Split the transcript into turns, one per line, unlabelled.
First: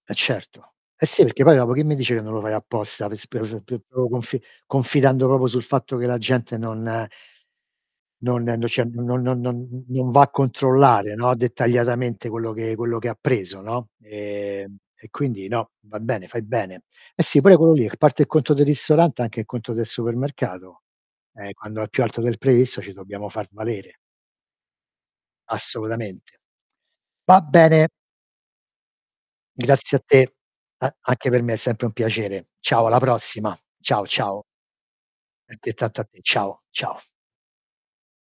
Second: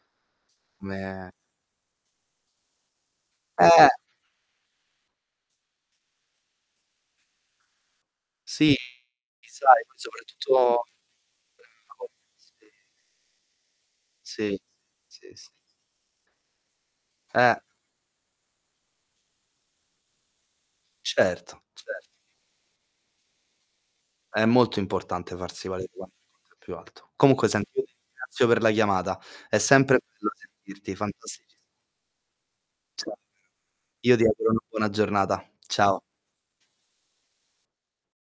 Eh certo. Eh sì,
Eh.
perché poi dopo chi mi dice che non lo fai apposta. [unintelligible]
Eh.
Confi confidando proprio sul fatto che la gente non non non
Sì.
c'è n non non
Sai,
non
poi
non va a
soprattutto
controllare, no,
[unintelligible]
dettagliatamente quello che quello che ha preso, no.
Sì,
Ehm, e quindi
s
no, va bene, fai bene. Eh sì pure
Eh.
quello lì, r parte il conto del ristorante anche il conto del supermercato, ehm,
Certo.
quando è più
Certo.
alto del previsto ci dobbiamo far valere.
È molto importante farsi valere
Assolutamente.
[unintelligible] è più alto.
Va
Comunque senti, io
bene.
ti ringrazio per la chiamata. È
Grazie
sempre
a
bello
te, a
sentirti
anche per me è
[unintelligible]
sempre un piacere. Ciao, alla
[unintelligible]
prossima. Ciao
Io ti
ciao.
auguro una buona giornata.
Altrettanto
Ciao.
a te. Ciao, ciao.